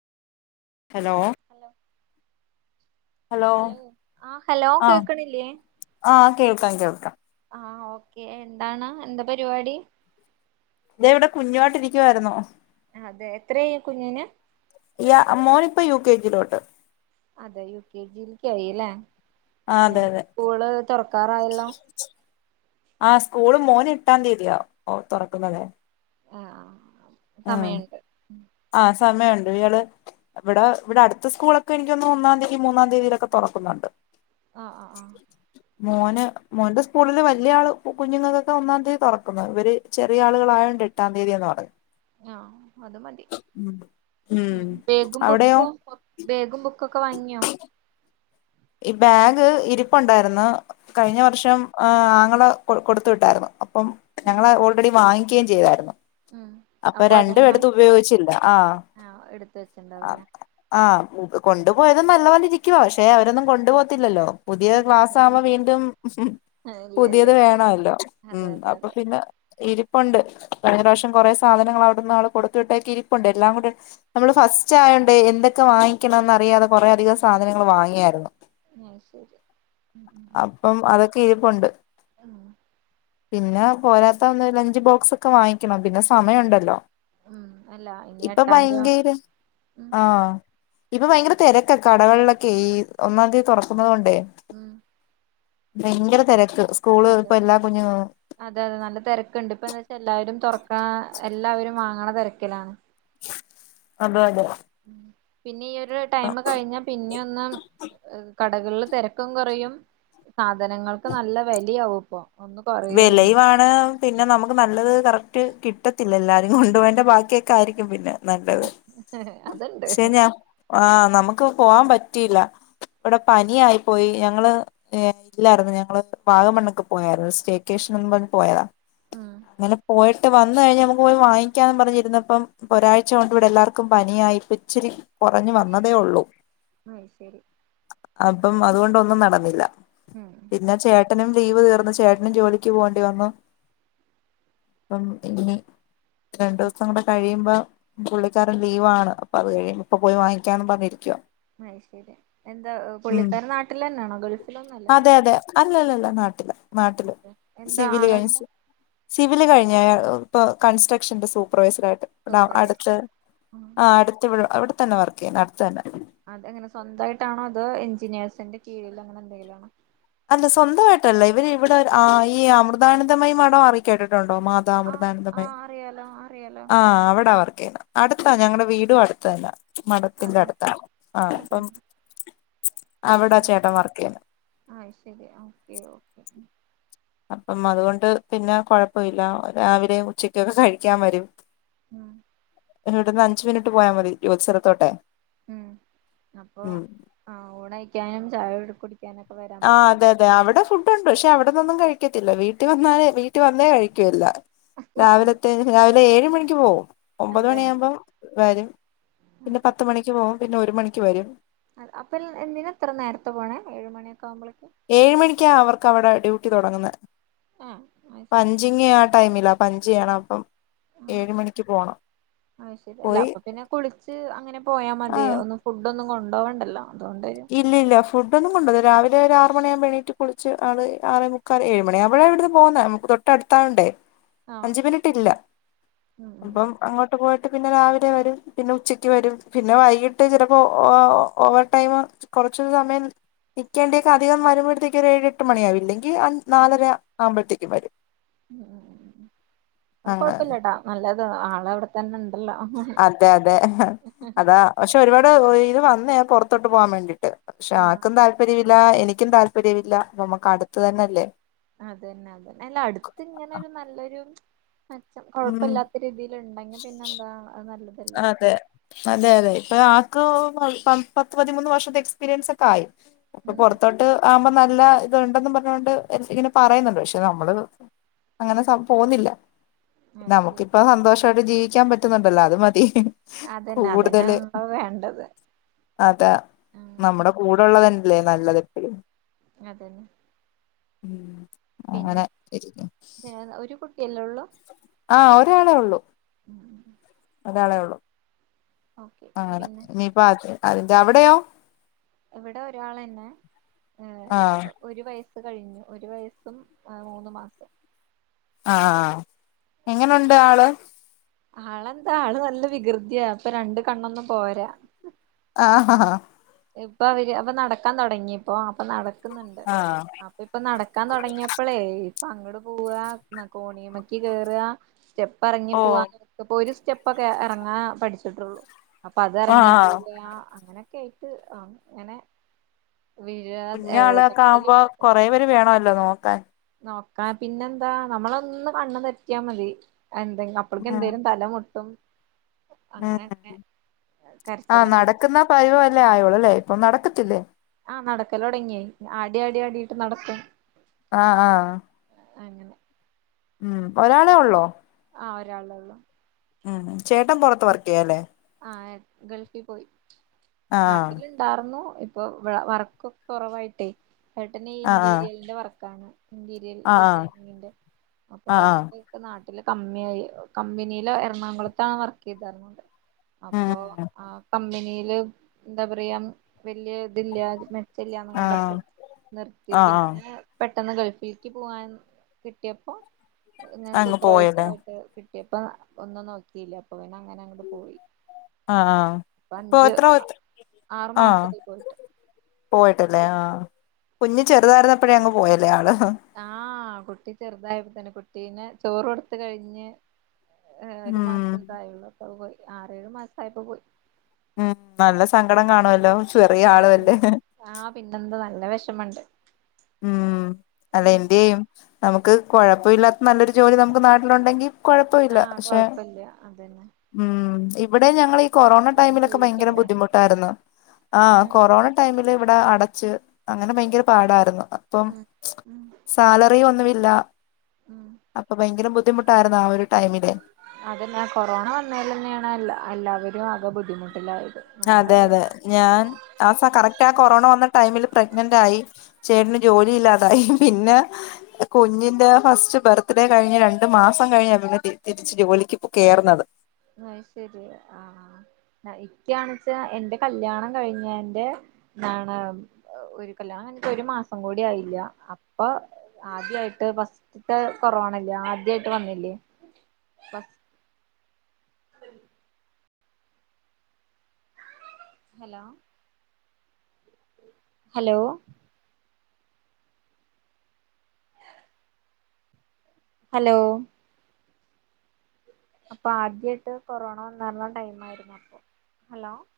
Hello. Hello hello ആഹ് hello ആഹ് കേക്ക്ണില്ലെ. ആഹ് കേൾക്കാം. കേൾക്കാം. ആഹ് ഓക്കേ. എന്താണ് എന്താ പരിപാടി. തേ ഇവിടെ കുഞ്ഞുവാട്ടിരിക്കുവായിരുന്നു. അതെ. എത്ര ആയി കുഞ്ഞിന്. ഇല്ല മോന് ഇപ്പം യു കെ ജി യിലോട്ട്. അതെ. യു കെ ജി യിൽ കായില്ലെ. ആഹ് അതെ അതെ സ്കൂള് തൊറക്കാറായല്ലോ. ആഹ് സ്കൂള് മോന് എട്ടാം തീയതിയാ തുറക്കുന്നതെ. ആഹ് ആഹ് ആ സമയണ്ട് ഇയാള്. ഇവിടെ ഇവിടെ അടുത്ത സ്കൂളൊക്കെ എനിക്കൊന്ന് ഒന്നാം തീയതി മൂന്നാം തീയതിയിലൊക്കെ തൊറക്കുന്നുണ്ട്. ആഹ് ആഹ് ആഹ് മോന്. മോന്റെ സ്കൂളില് വല്യ ആള് കുഞ്ഞുങ്ങൾക്കൊക്കെ ഒന്നാം തീയതി തൊറക്കുന്നത്. ഇവര് ചെറിയ ആളുകളായോണ്ട്. എട്ടാം തീയ്യതീന്ന് പറയും. ആഹ് അത് മതി. ഉം ബേഗും, അവിടെയോ ബുക്കും ബേഗും ബുക്കൊക്കെ വാങ്ങ്യാെ. ഈ ബാഗ് ഇരിപ്പുണ്ടായിരുന്നു. കഴിഞ്ഞ വർഷം. ആഹ് ആങ്ങള കൊ കൊടുത്ത വിട്ടായിരുന്നു. അപ്പം ഞങ്ങള് ഓൾറെഡി വാങ്ങിക്കുകയും ചെയ്തായിരുന്നു. ഉം അപ്പൊ രണ്ടും ഒരെണ്ണം അടുത്ത് ഉപയോഗിച്ചില്ല ആഹ്. ആ എടുത്ത് വെച്ചിണ്ടാവൂലേ ആഹ്കൊണ്ടുപോയത് നല്ലപോലെ ഇരിക്കുവ. പക്ഷെ അവരൊന്നും കൊണ്ടു പോകത്തില്ലല്ലോ. പുതിയ ക്ലാസ് ആവുമ്പോ വീണ്ടും. ഇല്ല ഇല്ല പുതിയത് ഇല്ല വേണെല്ലോ. അതെ ഉം അതെ അപ്പൊ അതെ പിന്നെ. ഇരിപ്പുണ്ട്. കഴിഞ്ഞ പ്രാവിശ്യം കൊറേ സാധനങ്ങള് അവിടെന്ന് ആള് കൊടുത്ത വിട്ടേക്ക് ഇരിപ്പുണ്ട് എല്ലാം കൂടി നമ്മള് ഫസ്റ്റ് ആയോണ്ടെ എന്തൊക്കെ വാങ്ങിക്കണംന്ന് അറിയാതെ കൊറേ അധികം സാധനങ്ങൾ വാങ്ങിയായിരുന്നു. അഹ് ശെരി ഉം ഉം അപ്പം അതൊക്കെ ഇരിപ്പുണ്ട്. ഉം പിന്നെ പോരാത്ത ഒന്ന് ലഞ്ച് ബോക്സ് ഒക്കെ വാങ്ങിക്കണം. പിന്നെ സമയം ഉണ്ടല്ലൊ. ഉം അല്ല ഇനി ഇപ്പൊ എട്ടാംതി ഭയങ്കേര ഉം ആഹ്. ഇപ്പൊ ഭയങ്കര തെരക്ക. കടകളിലൊക്കെ ഈ ഒന്നാം തീയതി തൊറക്കുന്നത് കൊണ്ടേ. ഉം ഭയങ്കര തെരക്ക് സ്കൂള് അതെ ഇപ്പ എല്ലാ കുഞ്ഞ് അതെ അതെ നല്ല തിരക്ക്ണ്ട്. ഇപ്പ എന്താ വെച്ചാ എല്ലാവരും തുറക്കാ എല്ലാവരും വാങ്ങ്ണ തെരക്കിലാണ്. അതെ അതെ പിന്നെ ഈ ഒരു ടൈമ് കഴിഞ്ഞ പിന്നെ ഒന്ന് കടകളില് തെരക്കും കൊറയും. സാധനങ്ങൾക്ക് നല്ല വെലി ആവുംഇപ്പൊ. വെലയുംആണൊ. പിന്നെ നമുക്ക് നല്ലത് കറക്റ്റ് കിട്ടത്തില്ലല്ല. എല്ലാരും കൊണ്ടുപോയെന്റെ ബാക്കിയൊക്കെ ആയിരിക്കും പിന്നെ. നല്ലത്. അതുണ്ട് ശേ ഞാൻ ആ നമുക്ക് പോവാൻ പറ്റിയില്ല. ഇവിടെ പനി ആയി പോയി. ഞങ്ങള് ഇല്ലായിരുന്നു ഞങ്ങള് വാഗമണ്ണ്ക്ക് പോയായിരുന്നു. [unintelligible] ക്കേഷ്ണ പറഞ്ഞ് പോയതാ. ഉം അങ്ങനെ പോയി ഇട്ട് വന്ന് കഴിഞ്ഞാ നമുക്ക് പോയി വാങ്ങിക്കാന്ന് പറഞ്ഞിരുന്നപ്പം ഒരാഴ്ച കൊണ്ട് ഇവിടെ എല്ലർക്കും പനിയായി ഇപ്പച്ചിരി. കൊറഞ്ഞു വന്നതേ ഒള്ളു. അത് ശരി അപ്പം അതുകൊണ്ടൊന്നും നടന്നില്ല. ഉം പിന്നെ ചേട്ടനും ലീവ് തീർന്ന് ചേ ജോലിക്ക് പോകേണ്ടി വന്നു അപ്പം ഇ രണ്ടുസം കൂടെ കഴിയുമ്പോ പുള്ളിക്കാരൻ ലീവാണ് അപ്പൊ അത് കഴിയ ഇപ്പൊ പോയി വാങ്ങിക്കാന്ന് പറഞ്ഞിരിക്കുവോ അയ് ശരി എന്താ പുള്ളിക്കാര നാട്ടിൽ തന്നെയാണോ ഗൾഫിലൊന്നുല്ലല്ലോ അതെ അതെ അല്ലല്ലല്ല നാട്ടില നാട്ട പിന്നെ സിവിില് കഴി സ് സിവിില് കഴിഞ്ഞ ഇപ്പ കൺസ്ട്രക്ഷന്റെ സൂപ്പർവൈസർ ആയിട്ട് ഇവിട സൂപ്പർവൈസർ അടുത്ത് ഉം ആ് അടുത്ത് ഇവിടെ തന്നെ വർക്ക് യ്യുന്നു അടു തന്നെ അതെങ്ങനെ സ്വന്തമായിട്ടാണോ അത് എഞ്ചിനീയേഴ്സിന്റെ കീഴിൽ അങ്ങനെ എന്തെങ്കിലാണോ അല്ല സ്വന്തമായിട്ടല്ല ഇവര് ഇവിടെ ആ ഈ അമൃതാനന്ദമായി മടം അറി കേട്ടിട്ടുണ്ടോ മാ ആഹ് താമൃതാനന്ദമേ ആഹ് അറിയാലോ അറിയാലോ ആഹ് അവിട വർക്കയ് ന്നെ അടുത്താ ഞങ്ങളടെ വീടും അടുത്തന്ന മഠത്തിന്റെ അതെ അടുത്താ ആ അതെ അപ്പം അവിടാ ചേട്ടൻ വർക്കയ്ണ് ആഹ ശരി ഓക്കെ ഓക്കെ അപ്പം അതുകൊണ്ട് പിന്നെ കൊഴപ്പമില്ല രാവിലെയും ഉച്ചക്കൊക്കെ കഴിക്കാൻ വരും ഉം വിടുന്ന് അഞ്ച് മിനിട്ട് പോയാൽ മതി്യോത്സഥലത്തോട്ടെ ഉ അപ്പോആ ഹ ഊണയ്ക്കാനും ചായ കുടിക്കാനൊക്കെ വരാ ആഹഅതെ അതെ അവിടെ ഫുഡ്ണ്ട് പക്ഷെ അവിടന്നൊന്നും കഴിക്കത്തില്ല വീട്ടിൽ വന്നാല വീട്ടിൽ വന്നേ കഴിക്കൂല്ല രാവിലത്തെ രാവിലെ ഏഴ് മണിക്ക് പോവും ഒമ്പത് അതെ മണിാകുമ്പോം വരും പിന്നെ പത്ത് മണിക്ക് പോകും പിന്നെ ഒരു മണിക്ക് വരും അ അപ്പൊ എന്തിനാ ഇത്ര നേരത്തെ പോണേ ഏഴുമ മണിയൊക്കെ ആവുമ്പോഴേക്ക് ഏഴ് മണിക്കാ അവർക്ക് അവിടെ ഡ്യൂട്ടി തുടങ്ങുന്നത് ആഹ് അത് ശരി പഞ്ചിങ്ങ ടൈമില്ല പഞ്ച്യണണം അപ്പം ആ ഏഴ് മണിക്ക് പോണം ഹ അയ്ശരി അല്ല പോയി അപ്പൊ പിന്നെ കുളിച്ച് അങ്ങനെ പോയാ ആഹ് മതിയ ഒന്ന് ഫുഡ് ഒന്നും കൊണ്ടോ വണ്ടല്ലോ അതൊണ്ടെ ഇല്ലില്ല ഫുഡ്ന്നുംണ്ട അത് രാവിലെ ഒരു ആ റുമണിയകുമ്പേണീട്ട് കുളിിച്ചആ റെ മുക്കാൽ ഏഴേ മണിയാഴുമ്പേ ഴെ ഇവിന്ന് പോകുന്നെ തൊട്ടടുത്താവണ്ടേ ആഹ് അഞ്ച മിനിട്ട ഇല്ല ഉം ഉം അപ്പം അങ്ങോട്ട് തട്ട് പോയിട്ട് പിന്നെ രാവിലെ വരും പിന്നെ ഉച്ചക്ക് വരും പിന്നെ വൈകിട്ട് ചിലപ്പോ ഓവർ ടൈം കുറച്ച സമയം നൽേണ്ടിയൊക്കെ അധികം വരുമ്പോഴത്തേക്ക് ഒരു ഏഴ് എട്ട് മണിയ ആാവില്ലെങ്കിൽ നാലര ആ്പോഴത്തേക്കും വരും ഉ അങ്ങനെ കൊഴപ്പില്ലട്ടാ നല്ലത് ആള അവിടെത്തന്നെ ഉണ്ടല്ലാ അതെ അതെ അതാ പക്ഷെ ഒരുപാട് ഇത് വന്നേ പുറത്തോട്ട് പോകാൻ വേണ്ടീട്ട് പക്ഷെ ആക്കും താല്പര്യം ല്ല എനിക്കും താല്പര്യമില്ല നമുക്ക് അടുത്ത് തന്നെല്ലേ അതന്നെ എല്ലാ അടുത്ത് ഇങ്ങനെരു നല്ലൊരു അച്ചം ഉം കൊഴപ്പല്ലാത്ത രീതി ല് ഉണ്ടെങ്കിൽ പിന്നെ എന്താ നല്ലതല്ലോ അതെ അതെ അതെ ഇപ്പൊ ആക്ക് പത്ത് പതിമൂന്ന് വർഷത്തെ എക്സ്പീരിയൻസ് ഒക്കെ ആയി ഇപ്പൊ ഉം പൊറത്തോട്ട് ആവുമ്പോ നല്ല ഇത്ണ്ടെന്ന് പറഞ്ഞോണ്ട് ഇങ്ങനെ പറയുന്നുണ്ട് പക്ഷെ നമ്മള് അങ്ങനെ സം പോുന്നില്ല അത് ശരി നമുക്കിപ്പോ സന്തോഷമായിട്ട് ജീവിക്കാൻ പറ്റുന്നുണ്ടല്ലോ അത് മതി അതന്നെ കൂടുതല് അതന്നെയള്ളോ വേണ്ടത് അതാ ഉം നമ്മുടെ കൂടെള്ളതല്ലേ നല്ലത് അതന്നെ അങ്ങനെ ശരിക് [unintelligible] ഏ ഒരു കുട്ടിയല്ലേ ഒള്ളൂ ആഹ് ഒരാളെ ഉള്ളൂ ഒരാളേ ഉള്ളു ഓക്കെ ആണ് പിന്നെ നീ പാ ത്ത് അവിടെയോ ഇവിടെ ഒരാളെന്നെ ഏഹ് ആ ഹ് ഒരു വയസ്സ് കഴിഞ്ഞു ഒരു വയസ്സും മൂന്ന് മാസും ആ എങ്ങനുണ്ട് ആള് ആളെന്താ ആള് നല്ല വികൃതിയ ഇപ്പൊ രണ്ട് കണ്ണൊന്നും പോരാ ആഹ ആഹാ ഇപ്പൊ അവര് അപ്പ നടക്കാൻ തുടങ്ങിയപ്പോ അപ്പൊ നടക്കുന്നുണ്ട് ആ ആ. അപ്പൊ ഇപ്പൊ നടക്കാൻ തുടങ്ങിയ അപ്പളേ ഇപ്പ അങ്ങോട്ട് പോവാ കോണീ മ്മക്ക് കേറാ സ്റ്റെപ്പ് അറങ്ങി ഓ പോവാ ഇപ്പൊ ഒരു സ്റ്റെപ്പൊക്കെ ഇറങ്ങാ പഠിച്ചിട്ടുള്ളൂ അപ്പൊ അത് അറങ്ങിയ ആഹ് പോയാ അങ്ങനെയൊക്കെ ആഹ് അങ്ങനെ വീഴാ ഏ കുഞ്ഞാളൊക്കെ ആവുമ്പോ കൊറേ [unintelligible] വേണല്ലോ നോക്കാൻ നോക്കാ പിന്നെന്താ നമ്മള ഒന്ന് കണ്ണ് തെറ്റിയാ മതി [unintelligible] അപ്പഴക്കും ഉം എന്തേലും തല മുട്ടും ഉം അങ്ങനെ അങ്ങനെ ആഹ് കരച്ചിലും നടക്കുന്ന പിരിച്ചിലും പതിവ് അല്ലേ ആയോള്ളു ഇപ്പൊ നടക്കത്തില്ലേ ആഹ് നടക്കല് തൊടങ്ങി ആടി ആടി ആടിയിട്ട് നടക്കും ആഹ ആഹ അങ്ങനെ ഉം ഒരാളെ ഒള്ളോ ആഹ് ഒരാളെ ഒള്ളൂ ഉം ചേട്ടൻ പുറത്ത് വർക്ക് ചെയ്യല്ലേ ആഹ് ഗൾഫിൽ പോയി ആഹ് നാട്ടില് ഉണ്ടാർന്നു ഇപ്പൊ വർക്ക്ഒക്കെ കുറവായിട്ടേ ഏട്ടനെ ഈ ആഹ് ഇന്റീരിയലി ന്റെ വർക്കാണ് ഇന്റീരിയൽ ആഹ് ഡിസൈനിങ്ങിന്റെ അപ്പൊ ആഹ് ആഹ് വർക്ക് ഇപ്പോ നാട്ടിൽ കമ്മിയായി കമ്പനിയിൽ എറണാകുളത്താണ് വർക്ക് ചെയ്താർന്നത് അപ്പോ ഉം ആ കമ്പനിയില് എന്താ പറയാ വല്യ ഇതില്ല മെച്ചം ഇല്ലാന്ന് കണ്ടപ്പോ ആഹ് നിർത്തി ആഹ് ആഹ് പിന്നെ പെട്ടെന്ന് ഗൾഫിലേക്ക് പോവാൻ കിട്ടിയപ്പോൾ ഇങ്ങനെ അങ്ങ് സൂപ്പർവൈസർ പോയല്ലേ ആയിട്ട് കിട്ടിയപ്പോ ഒന്നും നോക്കിയില്ല അപ്പൊ പിന്ന അങ്ങനെ അങ്ങോട്ട് പോയി ആഹ് ആഹ് ഇപ്പൊ അഞ്ച് ആറു ആഹ് മാസായി പോയിട്ട് പോയിട്ടല്ലേ ആഹ് കുഞ്ഞ് ചെറുതായിരുന്നപ്പഴേ അങ്ങു പോയല്ലേ ആള് ആഹ് കുട്ടി ചെറുതായപ്പോ തന്നെ കുട്ടീനെ ചോറ് കൊടുത്തു കഴിഞ്ഞ് ഏഹ് ഒരു ഉം മാസംന്ത ആയള്ളൂ അപ്പ പോയി ആറേഴു മാസംയപ്പോ പോയി ഉം നല്ല സങ്കടം കാണുമല്ലോ ആഹ് ആഹ് പിന്നെന്താ നല്ല വിഷമണ്ട് ഉം അല്ല എന്ത്‌യും നമുക്ക് കൊഴപ്പമില്ലാത്ത നല്ലൊരു ജോലി നമുക്ക് നാട്ടിലുണ്ടെങ്കിൽ കൊഴപ്പ ഇല്ല ആഹ് പക്ഷെ കൊഴപ്പില്ല അതന്നെ ഉം ഇവിടെ ഞങ്ങള ഈ കൊറോണ പിന്നെ ടൈമിലൊക്കെ ഭയങ്കര ജീവിക്കണ്ടേ ബുദ്ധിമുട്ടായിരുന്നു ആഹ് ഉം കൊറോണ ടൈമില് ഇവിടെ അടച്ച് അങ്ങനെ ഭയങ്കര പാടായിരുന്നു അപ്പം ഉം ഉം സാലറി ഒന്നുമില്ല ഉം അപ്പൊ ഭയങ്കര ബുദ്ധിമുട്ടായിരുന്നു ആഹ് ഒരു ടൈമില് അതെന്നെ കൊറോണ വന്നയിൽ തന്നെയാണ്ല്ലാവരും അകെ ബുദ്ധിമുട്ടിലായത് അതെ അതെ ഞാൻ ആസ കറക്റ്റ് ആ കൊറോണ വന്ന ടൈമിൽ പ്രഗ്നന്റ് ആയി ചേട്ടന് ജോലി ഇല്ലാതായി പിന്നെ കുഞ്ഞിന്റെ ഫസ്റ്റ് ബർത്ത് ഡേ കഴിഞ്ഞ് രണ്ടു മാസം കഴിഞ്ഞെ തിരിച്ചു ജോലിക്ക് കേറുന്നത് അഹ് ശരി ആഹ ഇന്ക്കാണച്ചാ എന്റെ കല്യാണം കഴിഞ്ഞന്റെ എന്താണ് ഒരു കല്യാണം കഴിഞ്ഞിട്ട് ഒരു മാസം കൂടി ആയില്ല അപ്പൊ ആദ്യായിട്ട് ഫസ്റ്റ്ത്തെ കൊറോണല്ലേ ആദ്യായിട്ട് വന്നില്ലേ ഫസ് ഹലോ. ഹലോ. ഹലോ. അപ്പൊ ആദ്യയിട്ട് കൊറോണ വന്നർന്ന ടൈം ആയിരുന്നു അപ്പൊ ഹലോ.